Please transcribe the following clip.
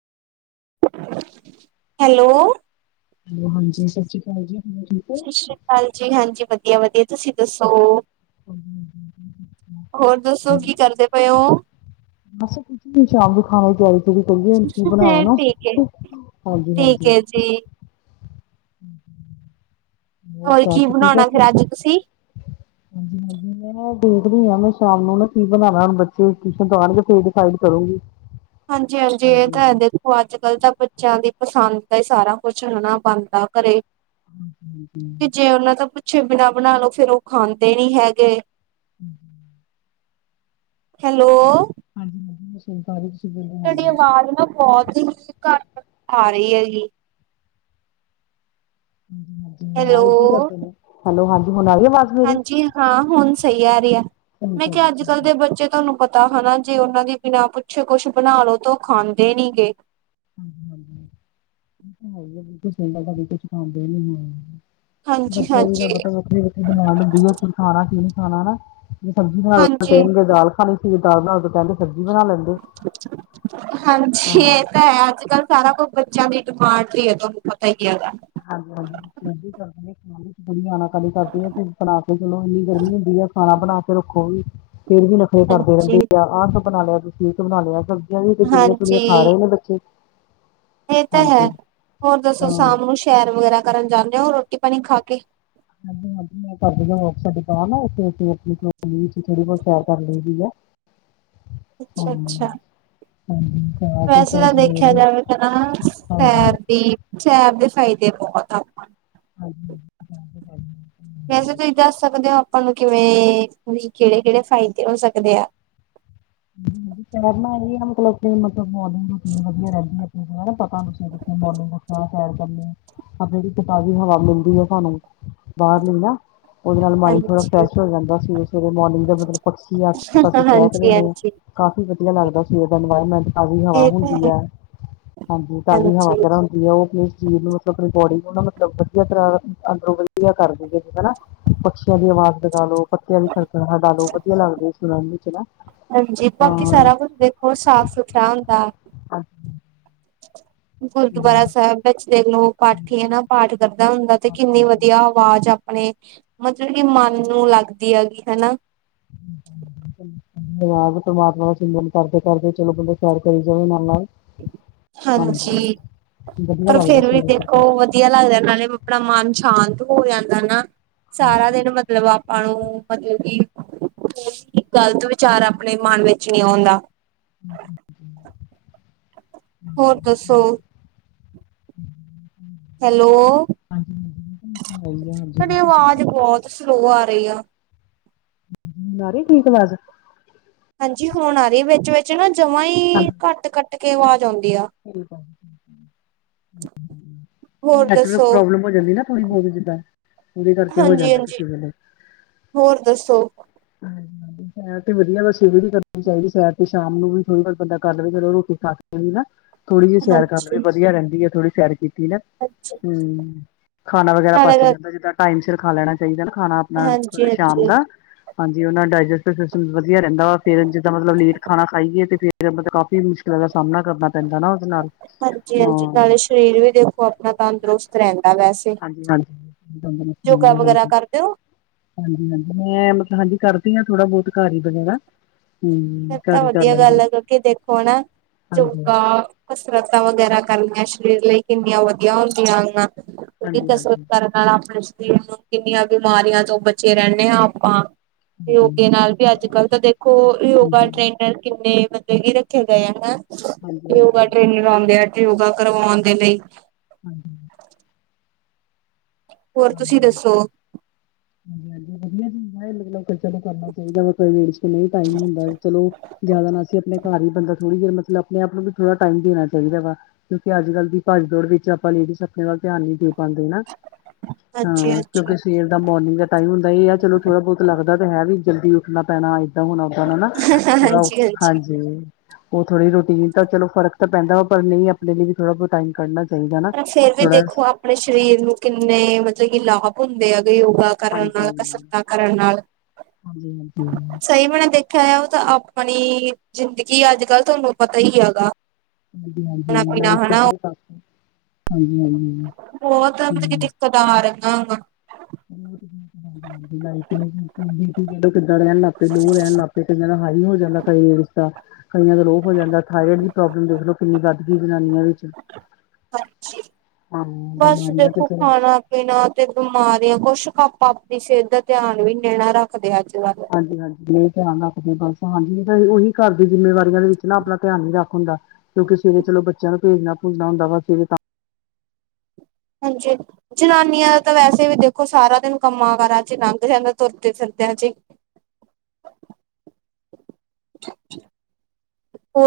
Hello hello ਹਾਂਜੀ, ਸਸ੍ਰੀਕਾਲ ਜੀ। ਹੋ? [unintelligible] ਹਾਂਜੀ, ਹਾਂਜੀ ਵਧੀਆ, ਵਧੀਆ ਤੁਸੀ ਦੱਸੋ? [inaudible] ਹੋਰ ਦੱਸੋ ਕੀ ਕਰਦੇ ਪਏਂ ਓਂ? ਬਸ ਕੁਛ ਨੀ ਸ਼ਾਮ ਦੀ ਖਾਣੇ ਦੀ ਤੇਆਰੀ ਤਿਊਰੀ ਕਰੀਏ ਕੀ ਬਨਾਣਾ। ਠੀਕ ਹੈ ਹਾਂਜੀ, ਠੀਕ ਹਾਂਜੀ। ਹੈ ਜੀ ਹੋਰ ਚਾਹ ਕੀ ਚੂ ਪੀ ਬਨਾਣਾ ਬੈਠੇ? ਫੇਰ ਅੱਜ ਤੁਸੀ? [unintelligible] ਦੇਖਦੀ ਹਾਂ ਮੈਂ ਸ਼ਾਮ ਨੂੰ ਨਾ ਕੀ ਬਨਾਣਾ, ਹੁਣ ਬੱਚੇ ਟਿਊਸ਼ਨ ਤੋਂ ਆਣਗੇ ਫੇਰ ਡਿਸਾਈਡ ਕਰੂਂਗੀ। ਹਾਂਜੀ, ਹਾਂਜੀ ਇਹ ਤਾਂ ਹੈ ਅੱਜ-ਕੱਲ ਤਾਂ ਬੱਚੇਆਂ ਦੀ ਪਸਾਂਦ ਦਾ ਈ ਸਾਰਾ ਕੁਛ ਹਣਾ ਬਾਨਦਾ ਘਰੇ ਜੇ ਉਨਾਂ ਤੋਂ ਪੁੱਛੇ ਬਿਨਾਂ ਬਣਾ ਲਓ ਫੇਰ ਓ ਖਾਂਦੇ ਨੀ ਹੈਗੇ। ਹੂੰ ਹੈਲੋ ਹਾਂਜੀ ਹਾਂਜੀ ਮੈਂ ਸੁਨ ਪਾ ਰੀ ਤੋਡੀ ਅਵਾਜ ਨਾ ਬੋਤ ਹ ਘੱਟ ਆ ਰੀ ਹੈਗੀ। ਹਾਂਜੀ ਆਜ ਕੀ ਹੈਲੋ ਕਰਦੇ ਪੇਔ। ਹੈਲੋ ਹਾਂਜੀ ਹੁਣ ਆਈ ਆਵਾਜ? ਹਾਂਜੀ ਹਾਂ ਹੁਣ ਸਹੀ ਆ ਰੀ ਏ। ਠੀਕ ਮੈਂ ਹੈ ਕੇਆ ਜੀ ਅੱਜ-ਕੱਲ ਠੀਕ ਹੈ ਦੇ ਬੱਚੇ ਤੋਨੂੰ ਪਤਾ ਹਨਾ ਜੇ ਓਨਾਂ ਦੀ ਬਿਨਾਂ ਪੁੱਛੇ ਕੁੱਛ ਬਣਾ ਲਓ ਤੇ ਓ ਖਾਂਦੇ ਨੀਗੇ। ਹ ਹਾਂਜੀ ਬਿਲੁੁਦੇ ਨੀ ਹੋ [unintelligible] ਹਾਂਜੀ ਬੱਚੇਆਂ ਦੀ ਤਾਂ ਹਾਂਜੀ ਵੱਖਰੀ-ਵੱਖਰੀ ਡਿਮਾਂਡ ਹੁੰਦੀ ਐ ਖਾਣਾ ਕੀ ਨੀ ਖਾਣਾ ਹਨਾ, ਜੇ ਸਬਜੀ ਬਣਾ ਦੋ ਹਾਂਜੀ ਕਹਿਣਗੇ ਦਾਲ ਖਾਣੀ ਸੀ ਦਾਲ ਬਣਾ ਤੋਂ ਕੈਂਦੇ ਹਾਂਜੀ ਹਾਂ ਅੱਜ-ਕੱਲ ਸਾਰਾ ਕੁਛ ਬੱਚੇਆਂ ਦੀ ਡਿਮਾਂਡ ਤੇ ਹੀ ਹੈ ਤੋਨੂੰ ਪਤਾ ਹੀ ਹੈਗਾ। [unintelligible] [unintelligible] ਫੇਰ ਵੀ ਨਖਰੇ ਕਰਦੇ ਰੈਂਦੇ ਹਾਂਜੀ ਆ ਆਹ ਕਿਓ ਬਣਾ ਲੇਆ ਤੁਸੀ ਏ ਕੀ ਬਣਾ ਲੇਆ ਓ ਵੀ ਤੇ ਗਿਣੀਆਂ ਚੁਣੀਆਂ ਹਾਂਜੀ ਖਾ ਰੇ ਨੇ ਬੱਚੇ। ਇਹ ਤਾ ਹੈ, ਹਾਂਜੀ ਹੋਰ ਦੱਸੋ, ਹਾਂ ਸ਼ਾਮ ਨੂੰ ਸ਼ੈਰ ਵਗੈਰਾ ਕਰਨ ਜਾਂਨੇ ਓ, ਰੋਟੀ-ਪਾਣੀ ਖਾਕੇ? ਹਾਂਜੀ, ਮੈਂ ਕਿਹਾ ਮੈ ਕਰਦੀ ਆ ਦੁਕਾਨ ਆ, ਓਥੇ ਥੋੜੀ-ਬਹੁਤ ਸੈਰ ਕਰ ਲਈਦੀ ਆ। ਹਾਂ, ਅੱਛਾ ਅੱਛਾ ਹਾਂਜੀ। ਸਾਰਾ ਤੇ ਵੈਸੇ ਚਲੋ ਤਾ ਸਵੇਰ ਦੇਖਿਆ ਨੂੰ ਜਾਵੇ ਤਾਂ ਨਾ, ਹਾਂਜੀ ਸੈਰ ਦੀ, ਸੈਰ ਦੇ ਫਾਇਦੇ ਬਹੁਤ ਆ। ਹਾਂਜੀ [unintelligible] ਵੈਸੇ ਤੁਸੀਂ ਦੱਸ ਸਕਦੇ ਓ ਆਪਾਂ ਨੂੰ ਕਿਵੇਂ, ਤੁ ਕਿਹੜੇ-ਕਿਹੜੇ ਫਾਇਦੇ ਹੋ ਸਕਦੇ ਆ? ਸੈਰ ਨਾਲ ਏ ਨਾ ਮਤਲਬ ਕੀ, ਮਤਲਬ ਮੋਰਨਿੰਗ ਦੀ ਰੂਟੀਨ ਵਧੀਆ ਰਹਿੰਦੀ ਹੈ ਆ ਸਾੰਨੁ ਸਵੇਰੇ ਮੋਰਨਿੰਗ ਉਠਣਾ, ਸੈਰ ਕਰਨੀ, ਆਹ ਜਿਹੜੀ ਕਿ ਤਾਜ਼ੀ ਹਵਾ ਮਿਲਦੀ ਹੈ ਸਾਨੂੰ। ਬਾਹਰਲੀ ਨਾ। ਉਹਦੇ ਨਾਲ ਮਾਇੰਡ ਥੋੜ੍ਹਾ ਹਾਂਜੀ ਫਰੈਸ਼ ਹੋ ਜਾਂਦਾ, ਸਵੇਰੇ-ਸਵੇਰੇ ਮੋਰਨਿੰਗ ਦਾ ਮਤਲਬ, ਪਕਸ਼ੀ ਆਸੇ-ਪਾਸੇ ਚਹਿਕਦੇ ਹਾਂਜੀ ਨੇ। ਹਾਂਜੀ ਕਾਫੀ ਵਧੀਆ ਲੱਗਦਾ ਸੀ, ਓਦਾ ਇਨਵਾਇਰਮੈਂਟ। ਤਾਜ਼ੀ ਹਵਾ ਇਹ ਹੁੰਦੀ ਤਾਂ ਹੈ ਐ, ਹਾਂਜੀ, ਤਾਜ਼ੀ ਹਵਾ ਹਾਂਜੀ ਵਗੈਰਾ ਉਹ ਆਪਣੇ ਸਰੀਰ ਨੂੰ, ਮਤਲਬ ਆਪਣੀ ਬੋਡੀ ਨੂੰ ਮਤਲਬ ਵਧੀਆ ਤਰਾਂ ਅੰਦਰੋਂ ਵਧੀਆ ਕਰਿ ਦਿੰਦੀ ਏ ਹਨਾ। ਪਕਸ਼ੀਆਂ ਦੀ ਅਵਾਜ਼ ਲਗਾਲੋ, ਪੱਤੇਆਂ ਦੀ ਖੜ-ਖੜਾਹਟ ਲਾਲੋ, ਵਦੀਆ ਲੱਗਦੀ, ਸੁਨਨ ਵਿੱਚ ਨਾ। ਹਾਂਜੀ, ਬਾਕੀ ਹਾਂ ਸਾਰਾ ਕੁਛ ਦੇਖੋ ਸਾਫ-ਸੁਥਰਾ ਹੁੰਦਾ। ਅੱ ਗੁਰਦੁਆਰਾ ਸਾਹਿਬ। ਵਿੱਚ ਦੇਖਲੋ, ਪਾਠੀ ਹੈ ਨਾ ਪਾਠ ਕਰਦਾ ਹੁੰਦਾ ਤੇ ਕਿੰਨੀ ਵਧੀਆ ਹਾਂਜੀ ਅਵਾਜ਼ ਆਪਣੇ ਮਤਲਬ ਕੀ ਮਨ ਨੂੰ ਲੱਗਦੀ ਹੈਗੀ, ਹਨਾ। ਪਰਮਾਤਮਾ ਦਾ ਸਿਮਰਨ ਕਰਦੇ-ਕਰਦੇ, ਚਲੋ ਬੰਦਾ ਸੈਰ ਕਰੀ ਜਾਵੇ ਨਾਲ-ਨਾਲ। ਹਾਂਜੀ, ਵਧੀਆ ਪਰ ਲੱਗਦਾ ਫੇਰ ਵੀ ਸਵੇਰੇ ਦੇਖੋ ਸਵੇਰੇ ਵਦੀ ਵਦੀਆ ਲੱਗਦਾ, ਨਾਲੇ ਅਪਣਾ ਮਨ ਸ਼ਾਂਤ ਹੋ ਜਾਂਦਾ ਨਾ, ਸਾਰਾ ਹਾਂਜੀ ਦਿਨ ਵ ਮਤਲਬ ਆਪਾ ਣੁ, ਮਤਲਬ ਕਿ ਗਲਤ ਵਿਚਾਰ ਆਪਣੇ ਮਨ ਵਿੱਚ ਨੀ ਆਉਂਦਾ। ਹੋਰ ਦੱਸੋ? ਹੈਲੋ ਹਾਂਜੀ, [unintelligible] ਹਾਂਜੀ, ਤੁਹਾਡੀ ਫਿਰ ਤੁਸੀ ਆਵਾਜ਼ ਬਹੁਤ ਸਲੋ ਆ ਰਈ ਆ। ਆ ਰਈ ਠੀਕ ਅਵਾਜ਼? ਹਾਂਜੀ, ਹੁਣ ਆ ਰਈ ਵਿੱਚ-ਵਿੱਚ ਨਾ ਜਮਾ ਈ, ਹਾਂਜੀ ਘੱਟ ਕੱਟਕੇ ਅਵਾਜ਼ ਆਉਂਦੀ ਆ। ਠੀਕ ਆ। ਹੋਰ ਨੈਟਵਰਕ ਦੱਸੋ ਪ੍ਰੋਬਲਮ ਹੋ ਜਾਂਦੀ ਨਾ, ਥੋੜੀ-ਬੋਤ ਜਿੱਦਾ। ਓਹਦੇ ਕਰਕੇ ਹੋ ਹਾਂਜੀ ਜਾਂਦਾ, ਹਾਂਜੀ ਕਿਸੇ ਵੇਲੇ। ਹੋਰ ਦੱਸੋ? ਹਾਂ ਸੈਰ ਤੇ ਵਦੀਆ, ਬਸ ਸਵੇਰੇ ਵੀ ਕਰਨੀ ਚਾਹੀਦੀ ਸੈਰ ਤੇ ਸ਼ਾਮ ਨੂੰ ਵੀ ਥੋੜੀ-ਬੋਤ ਬੰਦਾ ਕਰਲਵੇ, ਚਲੋ ਰੋਟੀ ਖਾਕੇ ਨਾ ਥੋੜੀ ਜਿਹੀ ਸੈਰ ਕਰਲੇ, ਹਾਂਜੀ ਵਧੀਆ ਰੈਂਦੀ ਥੋੜੀ ਸੈਰ ਕੀਤੀ ਨਾ। ਹਾਂਜੀ ਹੂੰ, ਖਾਣਾ ਵਗੈਰਾ ਪੱਚ ਨਾਲੇ ਜਾਂਦਾ, ਜਿੱਦਾਂ ਟਾਈਮ ਸਿਰ ਖਾ ਲੈਣਾ ਚਾਈਦਾ ਨਾ ਖਾਣਾ ਨਾਲ ਹਾਂਜੀ ਥੋੜੇ ਸ਼ਾਮ ਹਾਂਜੀ ਦਾ। ਹਾਂਜੀ, ਓਨਾਂ ਡਾਇਜਸਟਿਵ ਸਿਸਟਮ ਵਦੀਆ ਰੈਂਦਾ ਵਾ, ਫੇਰ ਜਿੱਦਾਂ ਮਤਲਬ ਲੇਟ ਖਾਣਾ ਖਾਈਏ ਤੇ ਫੇਰ ਮਤਲਬ ਕਾਫੀ ਮੁਸ਼ਕਿਲਾਂ ਦਾ ਸਾਮਣਾ ਕਰਨਾ ਪੈਂਦਾ ਨਾ ਓਦੇ ਨਾਲ। ਹਾਂਜੀ-ਹਾਂਜੀ, ਹਾਂ ਨਾਲੇ ਸਰੀਰ ਵੀ ਦੇਖੋ ਆਪਣਾ ਤੰਦਰੁਸਤ ਰੈਂਦਾ ਵੈਸੇ ਹਾਂਜੀ-ਹਾਂਜੀ, ਤੰਦਰੁਸਤ ਯੋਗਾ ਰਹਿੰਦਾ, ਵਗੈਰਾ ਹਾਂਜੀ। ਕਰਦੇ ਹੋ ਹਾਂਜੀ-ਹਾਂਜੀ, ਮੈਂ ਮਤਲ ਹਾਂਜੀ ਕਰਦੀ ਆਂ ਥੋੜਾ-ਬੋਤ ਘਰ ਈ ਵਗੈਰਾ। ਹੂੰ ਫੇਰ ਤਾ ਘਰ ਹੀ ਕਰ ਵਦੀਆ ਲੈਂਦੀ ਗੱਲ ਐ, ਹਾਂ। ਕੇਓਂ ਕੇ ਦੇਖੋ ਨਾ ਹਾਂਜੀ ਜੋਗਾਂ ਕਸਰਤਾ ਵਗੈਰਾ ਕਰਨੀਆਂ ਸਰੀਰ ਲਈ ਕੀਨੀਆਂ ਵਦੀਆ ਹੁੰਦੀਆਂ ਆਂ ਹਾਂਜੀ ਹਾਂਜੀ ਕਸਰਤ ਹਾਂਜੀ ਕਰਨ ਨਾਲ ਅਪਣੇ ਸਰੀਰ ਨੂੰ ਕੀਨੀਆਂ ਬੀਮਾਰੀਆਂ ਤੋ ਬਚੇ ਰੈਨੇ ਆ ਆਪਾ ਹਾਂਜੀ ਯੋਗੇ ਨਾਲ ਵੀ ਅੱਜ-ਕੱਲ ਤਾ ਦੇਖੋ ਯੋ ਹਾਂਜੀ ਨਾਲ ਕੀਨੇ ਬੰਦੇ ਵੀ ਰੱਖੇ ਗਏ ਆ ਨਾ, ਹਾਂਜੀ ਯੋਗ ਟ੍ਰੇਨਰ ਆਂਦੇ ਆਜ ਯੋਗਾ ਕਰਵੌਣ ਦੇ ਲਈ ਹਾਂਜੀ। ਹੋਰ ਹਾਂ ਤੁਸੀ ਹਾਂਜੀ ਦੱਸੋ? ਹਾਂਜੀ ਵਦੀਆ ਜੀ [unintelligible] ਚਲੋ ਕਰਨਾ ਚਾਈਦਾ ਵਾ ਕੋਈ ਕੀਸੇ ਕੋਲੋ ਨਈ ਟਾਈਮ ਹੁੰਦਾ ਚਲੋ, ਜਾਦਾ ਨਾ ਅਸੀ ਆਪਣੇ ਕਾਰ ਈ ਬੰਦਾ ਥੋੜੀ ਦੇਰ ਮਤਲਬ ਅਪਨੇ ਆਪ ਨੂੰ ਵੀ ਥੋੜਾ ਟਾਈਮ ਦੇਣਾ ਚਾਈਦਾ ਵਾ ਕਿਓਂ ਕੇ ਅੱਜ-ਕੱਲ ਦੀ ਭੱਜ-ਦੌੜ ਵਿੱਚ ਆਪਾਂ ਲੇਡੀਸ ਆਪਣੇ ਵੱਲ ਧੇਆਨ ਨੀ ਦੇ ਪਾਂਦੇ ਨਾ ਹਾਂ ਹਾਂਜੀ-ਹਾਂਜੀ, ਕੇਓਕੇ ਸਵੇਰ ਦਾ ਮੌਰਨੀਂਗ ਦਾ ਟਾਈਮ ਹੁੰਦਾ ਏਆ ਚਲੋ ਥੋੜਾ-ਬੋਤ ਲੱਗਦਾ ਤੇ ਹੈ ਵੀ ਜਲਦੀ ਉੱਠਣਾ ਪੈਣਾ ਏ ਹੁਣ ਓਦਾ ਦਾ ਨਾ ਥੋੜਾ ਹਾਂਜੀ-ਹਾਂਜੀ। ਹਾਂਜੀ ਓ ਥੋੜੀ ਰੋਟੀਨ ਤਾ ਚਲੋ ਫਰਕ ਤਾਂ ਪੈਂਦਾ ਆ ਪਰ ਨਈ ਅਪਨੇ ਲੀ ਵੀ ਥੋੜਾ ਬੋ ਟਾਈਮ ਕੱਢਨਾ ਪਰ ਫੇਰ ਵੀ ਦੇਖੋ ਆਪ ਪਣੇ ਸਰੀਰ ਨੂੰ ਕੀਨੇ ਮਤੇ ਕੀ ਲਾਭ ਹੁੰਦੇ ਆਗੇ ਯੋਗਾ ਕਰਨ ਨਾਲ ਕਸਰਤਾ ਕਰਨ ਨਾਲ ਹਾਂਜੀ-ਹਾਂਜੀ। ਸਈ ਮੈਂਨੇ ਦੇਖੇਆ ਐ ਓ ਤਾਂ ਆਪਣੀ ਜ਼ਿੰਦਗੀ ਅੱਜ-ਕੱਲ ਤੁਆਨੂੰ ਪਤਾ ਈ ਹੈਗਾ ਹਾਂਜੀ-ਹਾਂਜੀ ਖਾਣਾ ਪੀਣਾ ਲਾਈਫ [unintelligible] ਹਾਂਜੀ ਹੋਰ ਤੈਨੂੰ ਕੀ ਦੀਕਤ ਆ ਰੰਗਾਂ [unintelligible] ਕੀਦਾਂ ਰੈਂਣ ਲੱਗ ਪੇ ਲੋਅ ਰੈਣ ਲਾ ਕੀਸੇ ਦੇਨ ਹਾਈ ਹੋ ਜਾਦਾ ਕਾ ਰੀਛਤਾ ਕਈਆਂ ਦਾ ਲੋ ਹੋ ਜਾਂਦਾ ਥਾਈਰਡ ਦੀ ਪ੍ਰੋਬਲਮ ਦੇਖਲੋ ਕੀਨੀ ਵੱਧ ਗਈ ਜਨਾਨੀਆਂ ਵੀਚ। ਹਾਂਜੀ, ਬਸ ਬਿਮਾਰੀਆਂ ਤੇ ਦੇਖੋ ਚਲੋ ਖਾਣਾ ਬੀਨਾਂ ਤੇ ਬੀਮਾਰੀਆਂ ਕੁਛ ਕੁ ਆਪਾਂ ਆਪਣੀ ਸੇ ਦਾ ਧੇਆਨ ਵੀ ਨੀ ਣਾ ਰੱਖਦੇ ਅੱਜ-ਕੱਲ ਹਾਂਜੀ-ਹਾਂਜੀ ਮੈਂ ਧੇਆਨ ਰੱਖਦੀ ਆ ਬਸ ਹਾਂਜੀ ਤਾਂ ਉਹੀ ਘਰ ਦੀ ਜਿੰਮੇਵਾਰੀਆਂ ਦੇ ਵੇਚ ਨਾ ਆਪਣਾ ਧੇਆਨ ਨੀ ਰੱਖ ਹੁੰਦਾ ਕੇਓਕੇ ਸਵੇਰੇ ਚਲੋ ਬੱਚੇਆਂ ਨੂੰ ਭੇਜਣਾ-ਭੂੰਜਣਾ ਹੁੰਦਾ ਵਾ ਸਵੇਰੇ ਤਾਂ ਹਾਂਜੀ ਜਨਾਨੀਆਂ ਦਾ ਤਾਂ ਵੈਸੇ ਵੀ ਦੇਖੋ ਸਾਰਾ ਦੇਨ ਕੰਮਾਂ ਕਾਰਾਂ ਚ ਲੰਘ ਜਾਂਦਾ ਤੁਰਦੇ ਫਿਰਦੇਆਂ ਚ ਈ। [inaudible]